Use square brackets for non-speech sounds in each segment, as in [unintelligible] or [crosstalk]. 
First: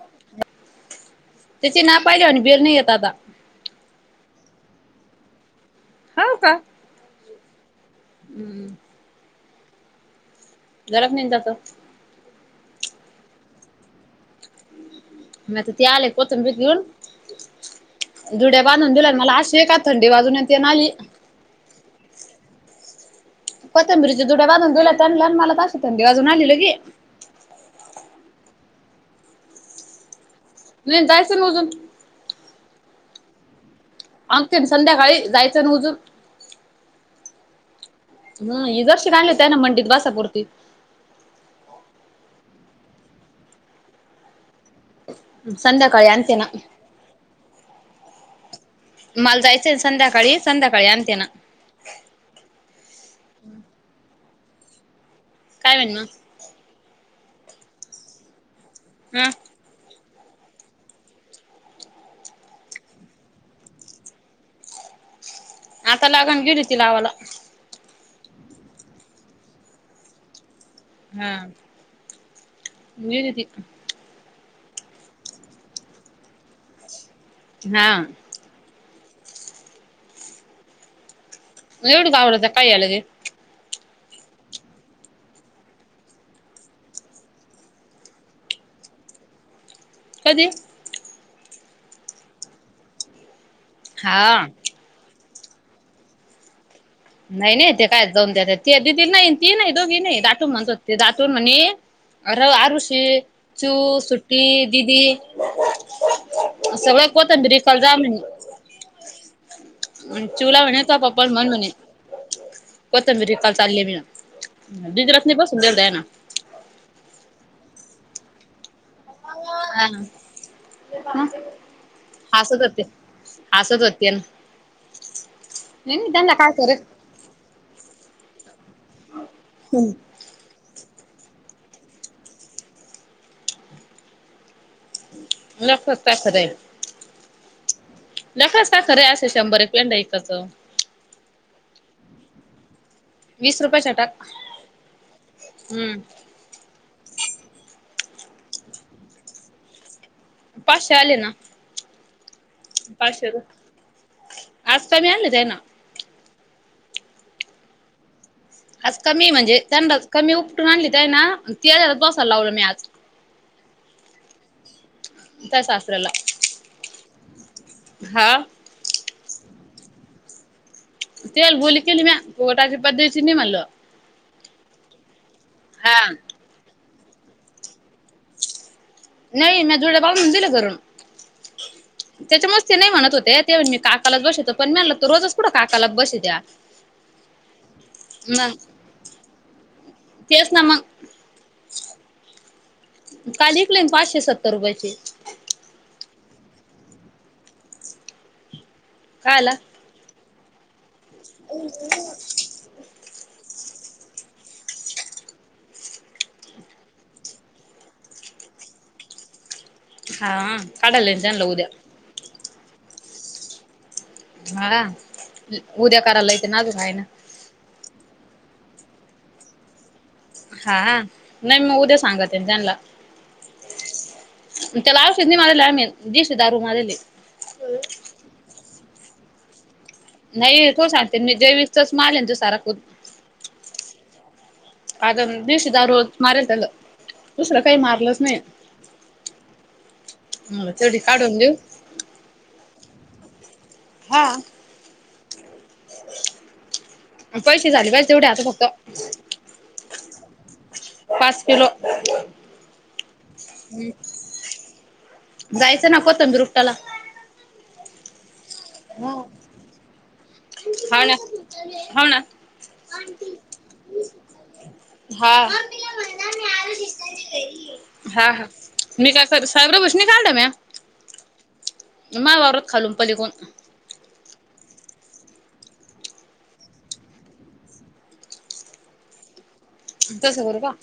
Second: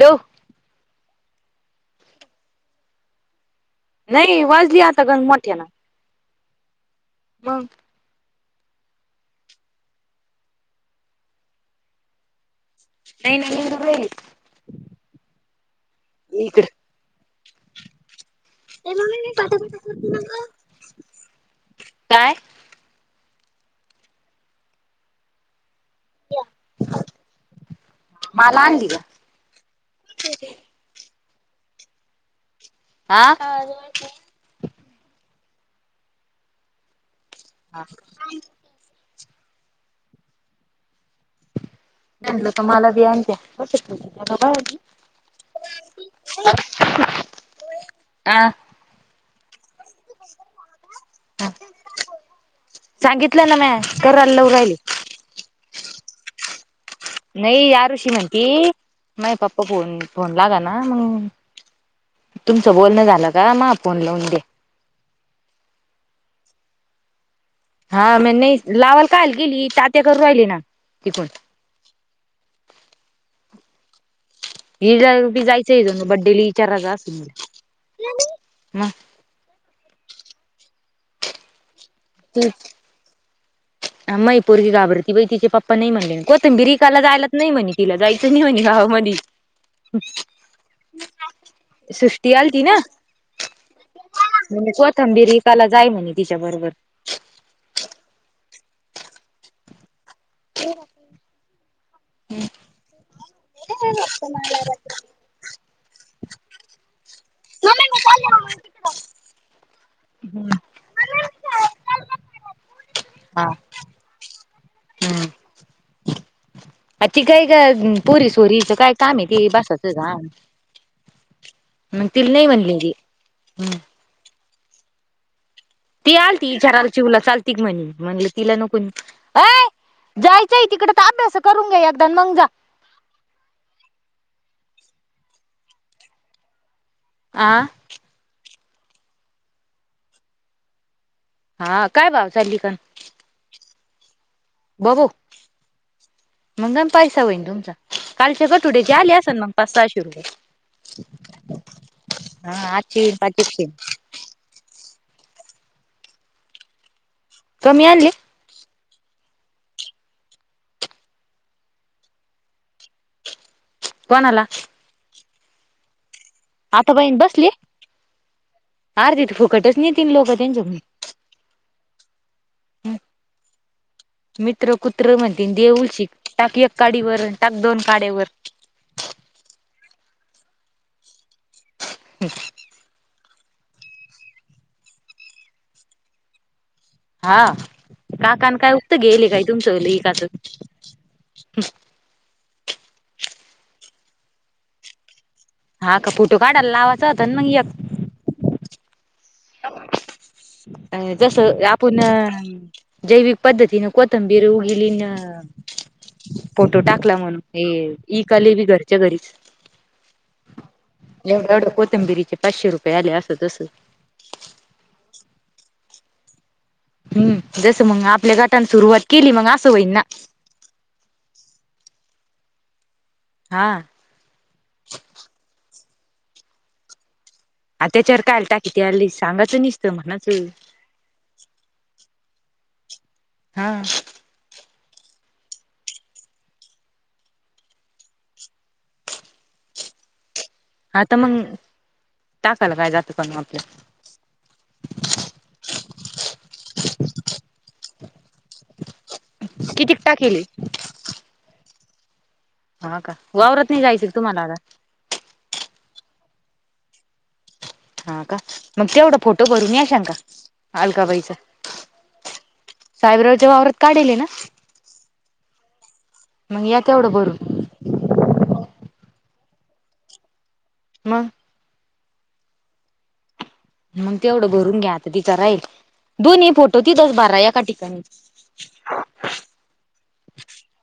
Hello त्याची ना पाहिजे आणि बिर नाही येत आता नाही वाजली आता गंगमठ्या ना होा का मग हम्म. घरात नाही जातो. नाही नाही निंग बेरी. नाही त ते आले कोतून भी इकड घेऊन जुड्या बांधून दिल्या आणि मला अशी आहे का थंडी बाजून य ना आली. काय कोथबरीच्या दुड्या वाजून दिला आण आणि मला तासतंडी वाजून आलेलो गी माला आण आणला ह नाही दायचमोजून हा अंते संध्याकाळी जायचं ना उजून हा ह ह जर्शी का आणलेत ना म्हणट वासापुरती जलं तर मला बी आण्या कला संध्याकाळी अंते ना हा मालदयेते संध्याकाळी संध्याकाळी अंते ना सांगितलं ना म क लव राहिली काय म्हण ना नई याारु श्रीमती हा माई पप फोन फोन लागा ना मग तुमचं बोलणं झालं का म फोन लावून दे आता लागान गेली होती लावाला हा म नाही लावाल काल गेली तात्या करू राहिली ना तिकून हाेत त ही जायचंय जाोन बड्डेली चारा अस हा ह लेवड गावडत काय आलंगे मैपोरी गाभरती बाई तिचे पप्पा नाही म्हणले कोथंबिर एकाला जायलाच नाही म्हणे तिला जायचं नाही म्हणे गावामध्ये हो सृष्टी आल ती ना हा म्हणजे कोथंबीर हिकाला जाय म्हणे तिच्याबरोबर नाही नाही ते काय जाऊन त्या दि नाही ती नाही दोघी नाही दाटून म्हणतो ते दाटून म्हणे अर आर स चू सुट ददी सगळ को होत रिखाल जाम हम्म. चूला म्हणे त पप्पा मन म्हणे कोथबीरी हा काल चालली मी ना द हम्म रातनी बसून देऊ द आहे ना आ ती काय का पोरी सोरीचं काय काम आहे त हा बसाचं घम म तिल नाही हसत होते. म्हनलीी हम् हसत होते ना नाही नाही ती त्यांना आल त काय वि खरं चाराला चिवला चालती क म्हणे म्हणले तिला नको अ हम् जायचं आहे तिकडे तर अभ्यास करून घ्या एकदा मग जा नस तसं राहील आ नकाता खरे असं शंभर रपयांड एकाचं हा काय भाव सलिकन वीस रुपये चटाक बबू मग पैसा होईन तुमचा कालच्या कटुड्याचे आले असेल मग पाच सहाशे रुपये भाषा हले ना हा आठशे येईन पाचशे आज का मी आलच आहे ना कमी आणली आज कमी म्हणजे ंड कमी उपटून आणली तर आहे ना ते दोसाला लावलं मी आज कोण हला त्या शास्त्रला आता बहिण बसले अर तथ फुकटच नाही तीन लोक त्यांच्याक तेल बोली केली म पोटाची पद्धती नाही म्हणलो मित्र कुत्र म्हणते हा देऊलची टाक एक काडीवर टाक दोन काड्यावर नाही म जोड्या पावून दिलं करून त्याच्या मस्त ते नाही म्हणत होते ते मी काकालाच बसितो पण म्हलं तरो रोजच पुठं काकाला बसित्या हा काकान काय उक्त गेले काय तुमचं एकाचं तेच ना मग कालिकले पाचशे सत्तर रुपयाची हा का फोटो काढाल लावाचां मग एक कायला अ जसं आपण जैविक पद्धतीने कोथंबीर उगली न फोटो टाकला म्हणून हे ईकले बी घरच्या घरीच हा काढायला त्यांना एवढ उद्या एवढ कोथंबिरीचे पाचशे रुपये आले असं तस हा उद्या करायलायच नाजू काय ना ह् जसं मग आपल्या गटाने सुरुवात केली मग असं होईन ना हा नाही मग उद्या सांगत ये त्यांना हा त्याला आवश नाही मझ आ दिश दारू मझली त्याच्याार कायल टा किती सगाचं नाही तो सांगते मी जैविकच मालेन त सारा खू हा आता दिवशी द रोज मारायचलं दुसरं काही मारलंच नाही मला तेवढी हा तर काढून मग देऊ टाकायल काय जात काण आपल्या हा पैसे झाले पहिसे तेवढे आता फक्त कितीिक टा केेली पाच किलो हा का वावरत नाही जायच तुम्हाला आता जायचं नको तंदुरुपतााला हा का मग तेवढा हाव फोटो भरूनून या शंका ना अलकाबाईचा हाव ना साहेबराजेववरात काढले ना हा मग या तेवढं भरून हा हा मी काय कर साहेबरा भषनी काला म्या मग माया वावरात्त खालून पलीकडून मग तेवढं भरून घ्या आता तिचा राहील दोन्ही फोटो तिथंच भरा एका ठिकाणी. [unintelligible] तस करू का?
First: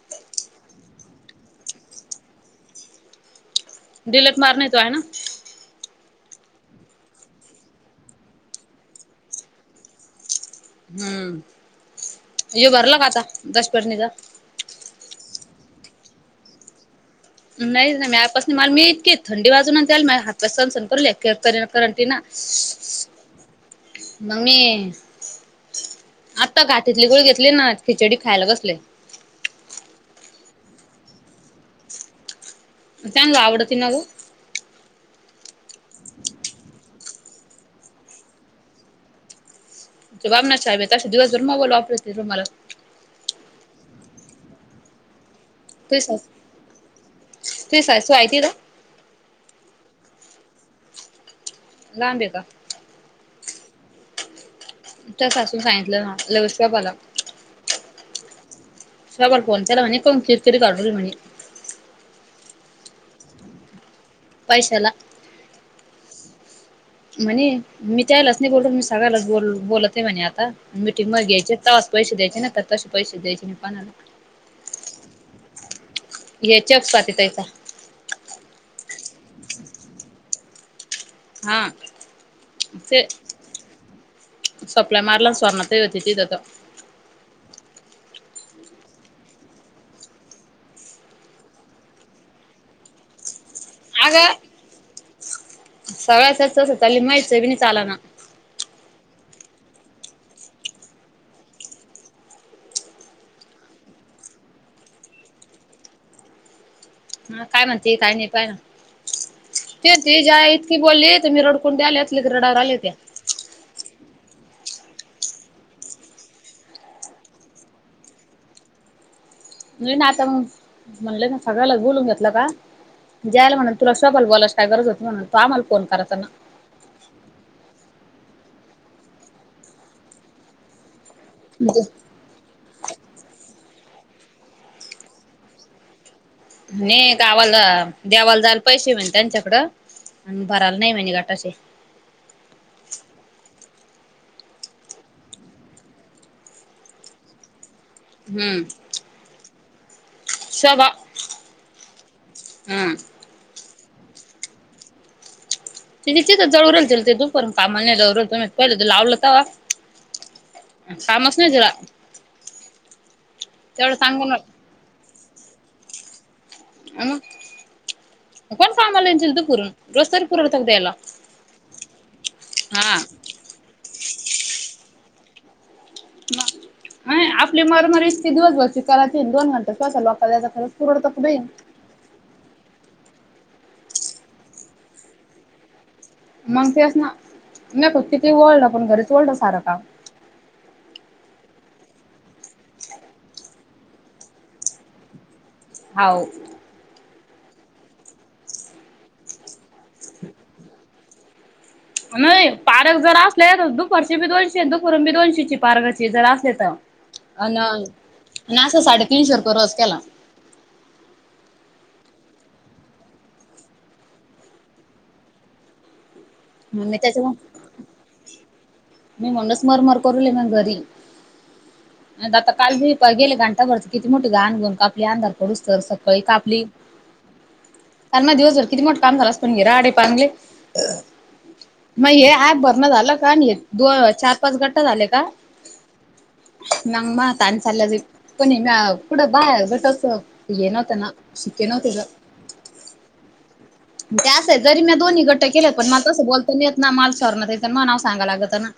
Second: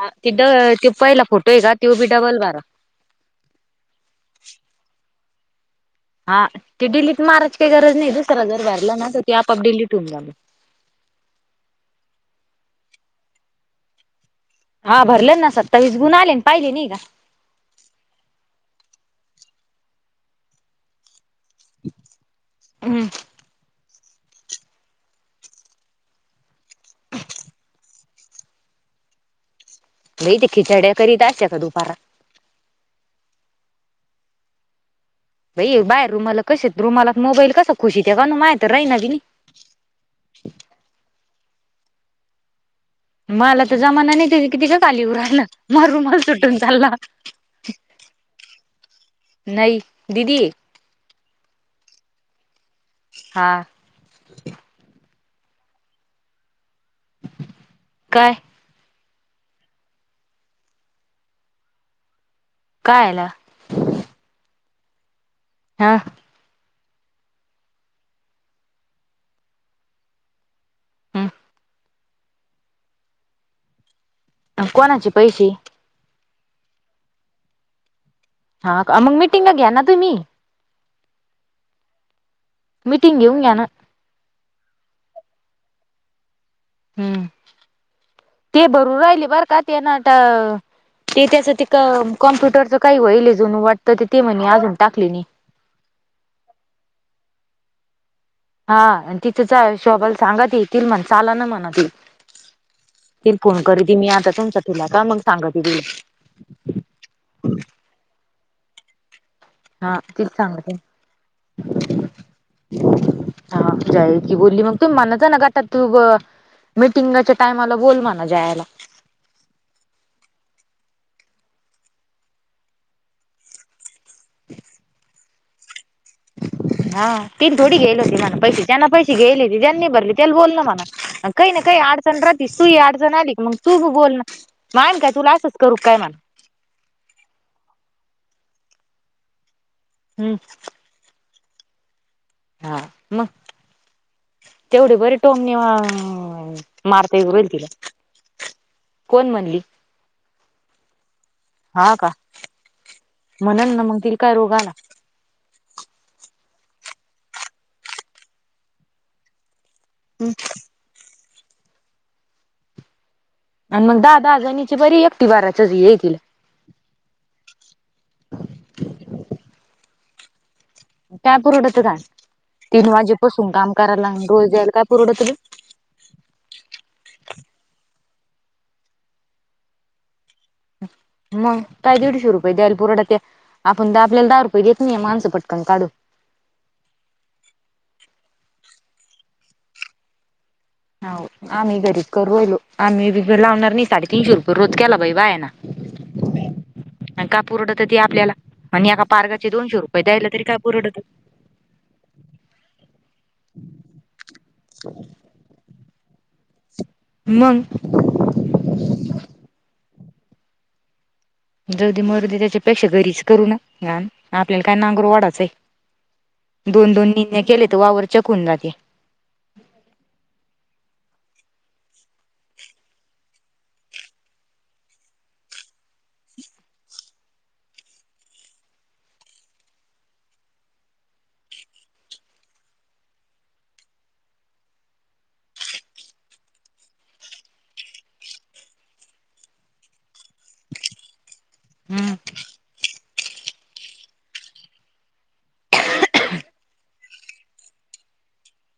हा ते ड ते पहिला फोटो ये का त्यो बी डबल भरा. डिलट मार नाही तो आहे ना. हा ते डिलीट मारायची काही गरज नाही दुसरा जर भरलं ना तर ते आपोआप डिलीट होऊन जाणार. हम्म ज भरला का आता दश पटणीचा हा भरलेन ना सत्तावीस गुण आले पाहिले नाही का? नाही नाही म्यापासून माल मी इतकीे थंडी बाजूनला द्याला माझ्या हातपासस सण सण करले. कर करंटी ना मगमी आता घाातीतले गुळ घेतली ना खिचडी खायला कसले म इ ते खिचड्या करीत असते का दुपारा त्यांना आवडती ना गं. बाई बाहेर रुमाल कसे रुमालात मोबाईल कस खुशीते काय न्यू माया तर राहिना बी जबाब नाना ब ता दिवसभर मोबाईल वापरते रुमालात मला तर जमाना नाही किती का खाली येऊ राहिला. माया तुझी रुमाल सासू तुटून चालला. तुझी सासू आहे तिथं नाही दिदी. लांब ये का? हा. तसासून सांगितलं ना लवश बापाला काय? सबर कोण त्याला म्हणे कोण खिचकरी काढू म्हणे. काय आला. पैसेला. हा. म्हणे मी त्यालाच नाही बोललो मी सगळ्यानाच बोलते म्हणे आता मिटिंग मग घ्यायचे तेव्हाच पैसे द्यायचे ना तर तसे पैसे द्यायचे नाही कोणाला. कोणाचे पैसे? या चक् स्वाती ताईचा हा मग मीटिंग घ्या ना तुम्ही? हा ते मिटिंग घेऊन घ्या ना सप्लाय मारला सुवर्णा ताई होती तिथं तर हम्म ते भरू राहिले बर का ते नट. ते त्याच ते कॉम्प्युटरचं काही होईल जनु वाटतं तर ते म्हणे अजून टाकले नाही. सगळ्याचस तस त्याला माहिती बी नाही चालाना. हा आणि तिथच जा आणि शोभा ला सांगा ते येतील म्हणावं चाला ना म्हणावं ते ती फोन करती मी आता तुमचा तिला का मग सांगते तिला हा काय म्हणते काय नाय काय? ते हा तीच तिची आई सांगते इतकी बोलली की मी रडकुडी आले रडायला आले होते. हा जाय की बोलली मग तु म्हणायचं ना गटात तू गं. मीटिंगच्या टाइमाला बोल म्हणावं जयाला नाही ना आता मग म्हणले ना सगळ्यानाच बोलून घेतलं का जयाला म्हणावं. तुला संबळ बोलायची काय गरज होती म्हणावं तू आम्हाला फोन करायचा ना. हा तीन थोडी घेत होती म्हणावं पैसे त्याने पैसे घ्यालले होती त्यांनी भरले त्याला बोल ना म्हणव. काही ना काही म्हणजे अडचण राहतीस तू अडचण आली मग तू बोल ना मान का तुला असंच करू काय म्हणा. नाही गावाला देवाला जायला पैसे म्ह त्यांच्याकडं. हम्म आणि भरायला नाही म्हणजे घाटा असे. हा म. तेवढी बरी टोमणी मारता ये होईल तिला हम्म. कोण म्हणली. शवा हम. म्हणन ना मग तिला काय रोगा ना. त तिथं जळल ते तूनपर्ंत कामाला नाही जल त पहिलं त लावलं तर हम्. कामस ये जरा आणि मग दहा दहा जणीची बरी एकटी बाराच्या हे केलं मग कोण कामाला तू पुरून रोज तर [inaudible] काय पुरड होतं का तीन हा वाजेपसून काम करायला रोज द्यायला काय परवडत रे आपली मरमारी इतकी दिवसभरची करायची अन दोन घंटे कशाला लोकाला द्यायचे मग काय दीडशे रुपये द्याल पुरठा ते आपण द आपल्याला दहा रुपये देत नाही माणसं पटकन काढू. मग ते अस ना नाही फक् तिथ ओळलं पण घरीच ओळलं सारं का हो आम्ही घरी करूहिलो आम्ही ब लावणार नाही साडेतीीनशे रुपये रोज केला भाई बा आहे ना. होव. आणि का पुरड होत तेी आपल्याला आणि एका पार्गाचे दोनशे रुपये द्यायला तरी काय पुरट होत. नाही पारक जर असले दुपरची बी दोनशे दुपरून बी दोनशेची पार्काची जर असले तर. अ मग ना अस साडेतीीनशे रुप रस केला. जगदी मर्दी त्याच्यापेक्षा घरीच करू न घाण आपल्याला काय नांगर वाढाचं आहे. दोन मी दोन त्याच्या निणे केले तर वावर चकून जाते. मी म्हणडस मार मार करूले म घरी. आता काल घ गेले घांटा भरती किती मोठीे घाान गऊन कापली अंधार पडूस तर सकाळी कापली. कार मग दिवसभर किती मोठ काम झालंस पण घे राडे पांगले मग हे ऍप भरण झालं का दो चार पाच घट झाले का. [inaudible] पण म कुठं बाय बटस ये नव्हतं ना. शिके नव्हते तर हम्म त्यास आहे जरी मी दोन्ही गट्ट केलेत पण म. तसं बोलतो नाही येत ना माल शॉरतेत मग नाव सांगाय लागत ना.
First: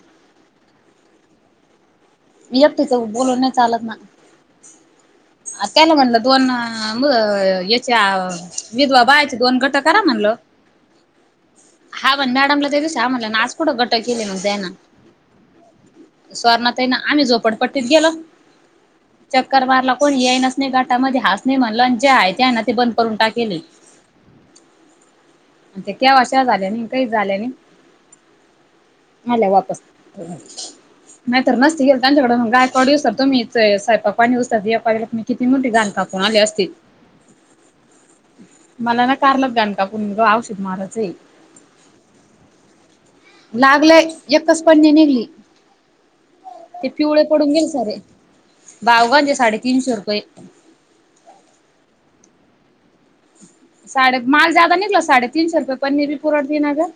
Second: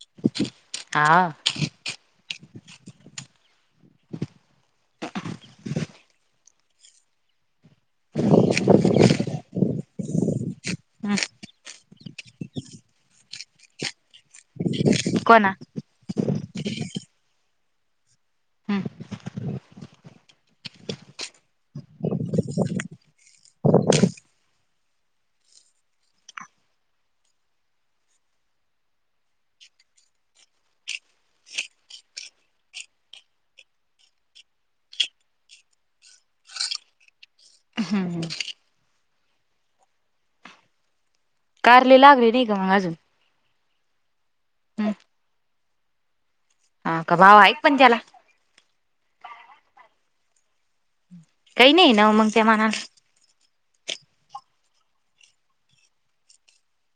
ह. तिथं बोलून नाही चालत ना. कायला म्हणलं दोन मग अ विध बाबायची दोन गट करा म्हणल. हा. हा बण मॅडमला तेच हा म्हला ना आज पुोढं गट केले मग जाना. को ना. स्वर्णात आहे ना आम्ही झोपडपट्टीत गेलो. चक्कर मारला कोणी येईनाच नाही गाटामध्ये हास नाही म्हणला आणि ज्या आहे त्या ना ते बंद करून टाकले. ते क अशा झाल्या नि काही झाल्या नि आले वापस. तर नसती गेल त्यांच्याकड गयकवाडसत तुम्ही सायकणीसत मी किती मोठी गाण कापून आले असते. हम्म मला ना कारल गण कापण मुग औषध महाराचही कारले लागले नाही का मग अजून लागलय एकच पणणे हम्म निघली. ते हा का पिवळे भाव पडून आहे गेल पण सारे त्याला भावगांजे साडेतीीनशे रुपये काही नाही ना मग त्या मनाला साडेे माल ज्यादा निकलो साडे तीनशे रुपय पनीर प पुरट दे नागर..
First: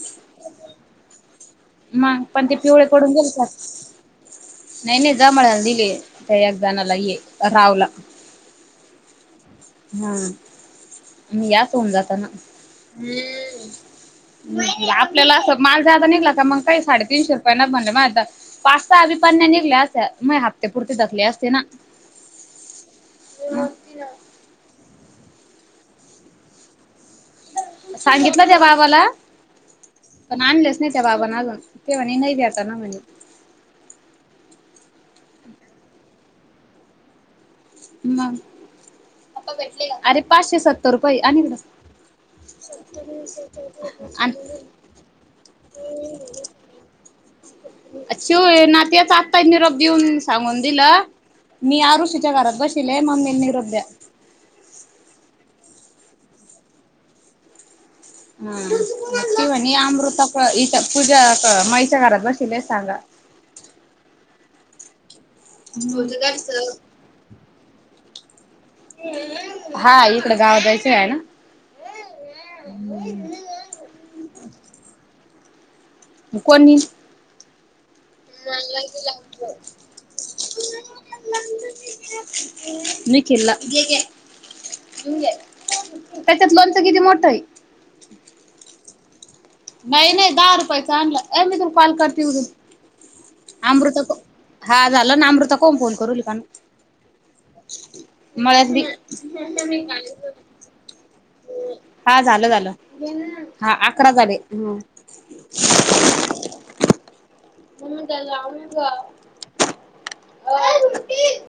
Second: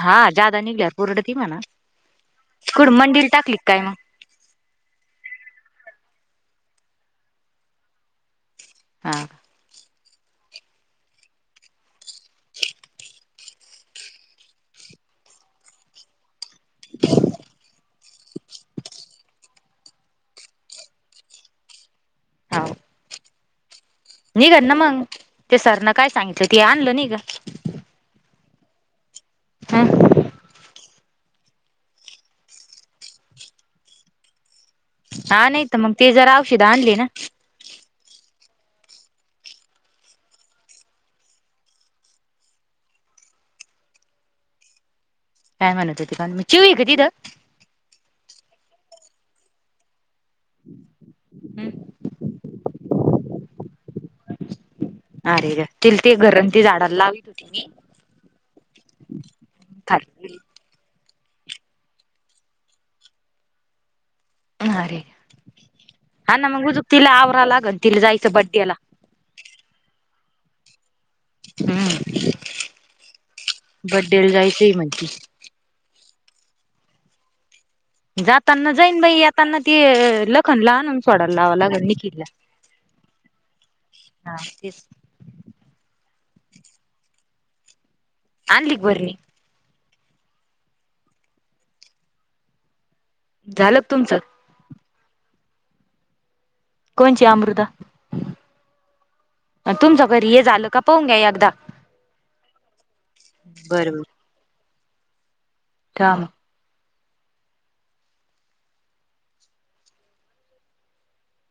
हा जादा निघल्यावर पुरडती म्हणा मग पण ते पिवळे कुड करडून मंडीला गेलत. टाकली काय मग नाही नाही जमळाला दिले त्या एक जणाला ये रावला. हा. हम्म. यात होऊन जाताना ह. आपल्याला अस माल जादा निघला का मग का साडेतीीनशे रुपया म आता पाच अभिपन्या निघल्या म ते पुरते दखले असते ना. हो. ह. निघ ना मग ते सरनं काय सांगितलं ते आणलं नि ग. सांगितलं त्या बाबाला हम. पण आणलेच नाही त्या बाबाांना अजून ते म्हणे नाही भ्याता ना म्हणे. हा नाही तर मग ते जरा औशध आणले ना. म भेटले अरे पाचशे सत्तर रुपये आणिकड आणि काय म्हणत त का म चिव का तीथं. शिव नात्या चाकतय निरोप देऊन सांगून दिलं मी आरुसीच्या घरात बसल मम्मी निरोध्या अरे ज त ते घरण ते झाडाला लावत होती मी हा किव खाली अमृता इथ पूजा मईच्या घरात बसल सांगा. अरे हा ना मग उजक तला आवरा लागल तला जायचं बड्डेला हा इकड गाव जायचं आहे ना. हम्म बडे लजाई सही मर्जी कोणी? जाताना जाईन बाई येताना तेी लखनला आणून सोडाला लावां लागल निखिल नकला ह. हा तेच त्याच्यात लोणचं किती मोठ आहे. अल्क बररी. नाही नाही दहा रुपयचा आणला अ मी त काॉल करते उघून झालं का अमृता तुमचं हा झालं ना अमृता कोण फोन करू लि पण कोणची अमृता बी तुमच घरी हे झालं का पाहून घ्या अदा हा झालं झालं हा बरोबर. अकरा झाले. काल. म का?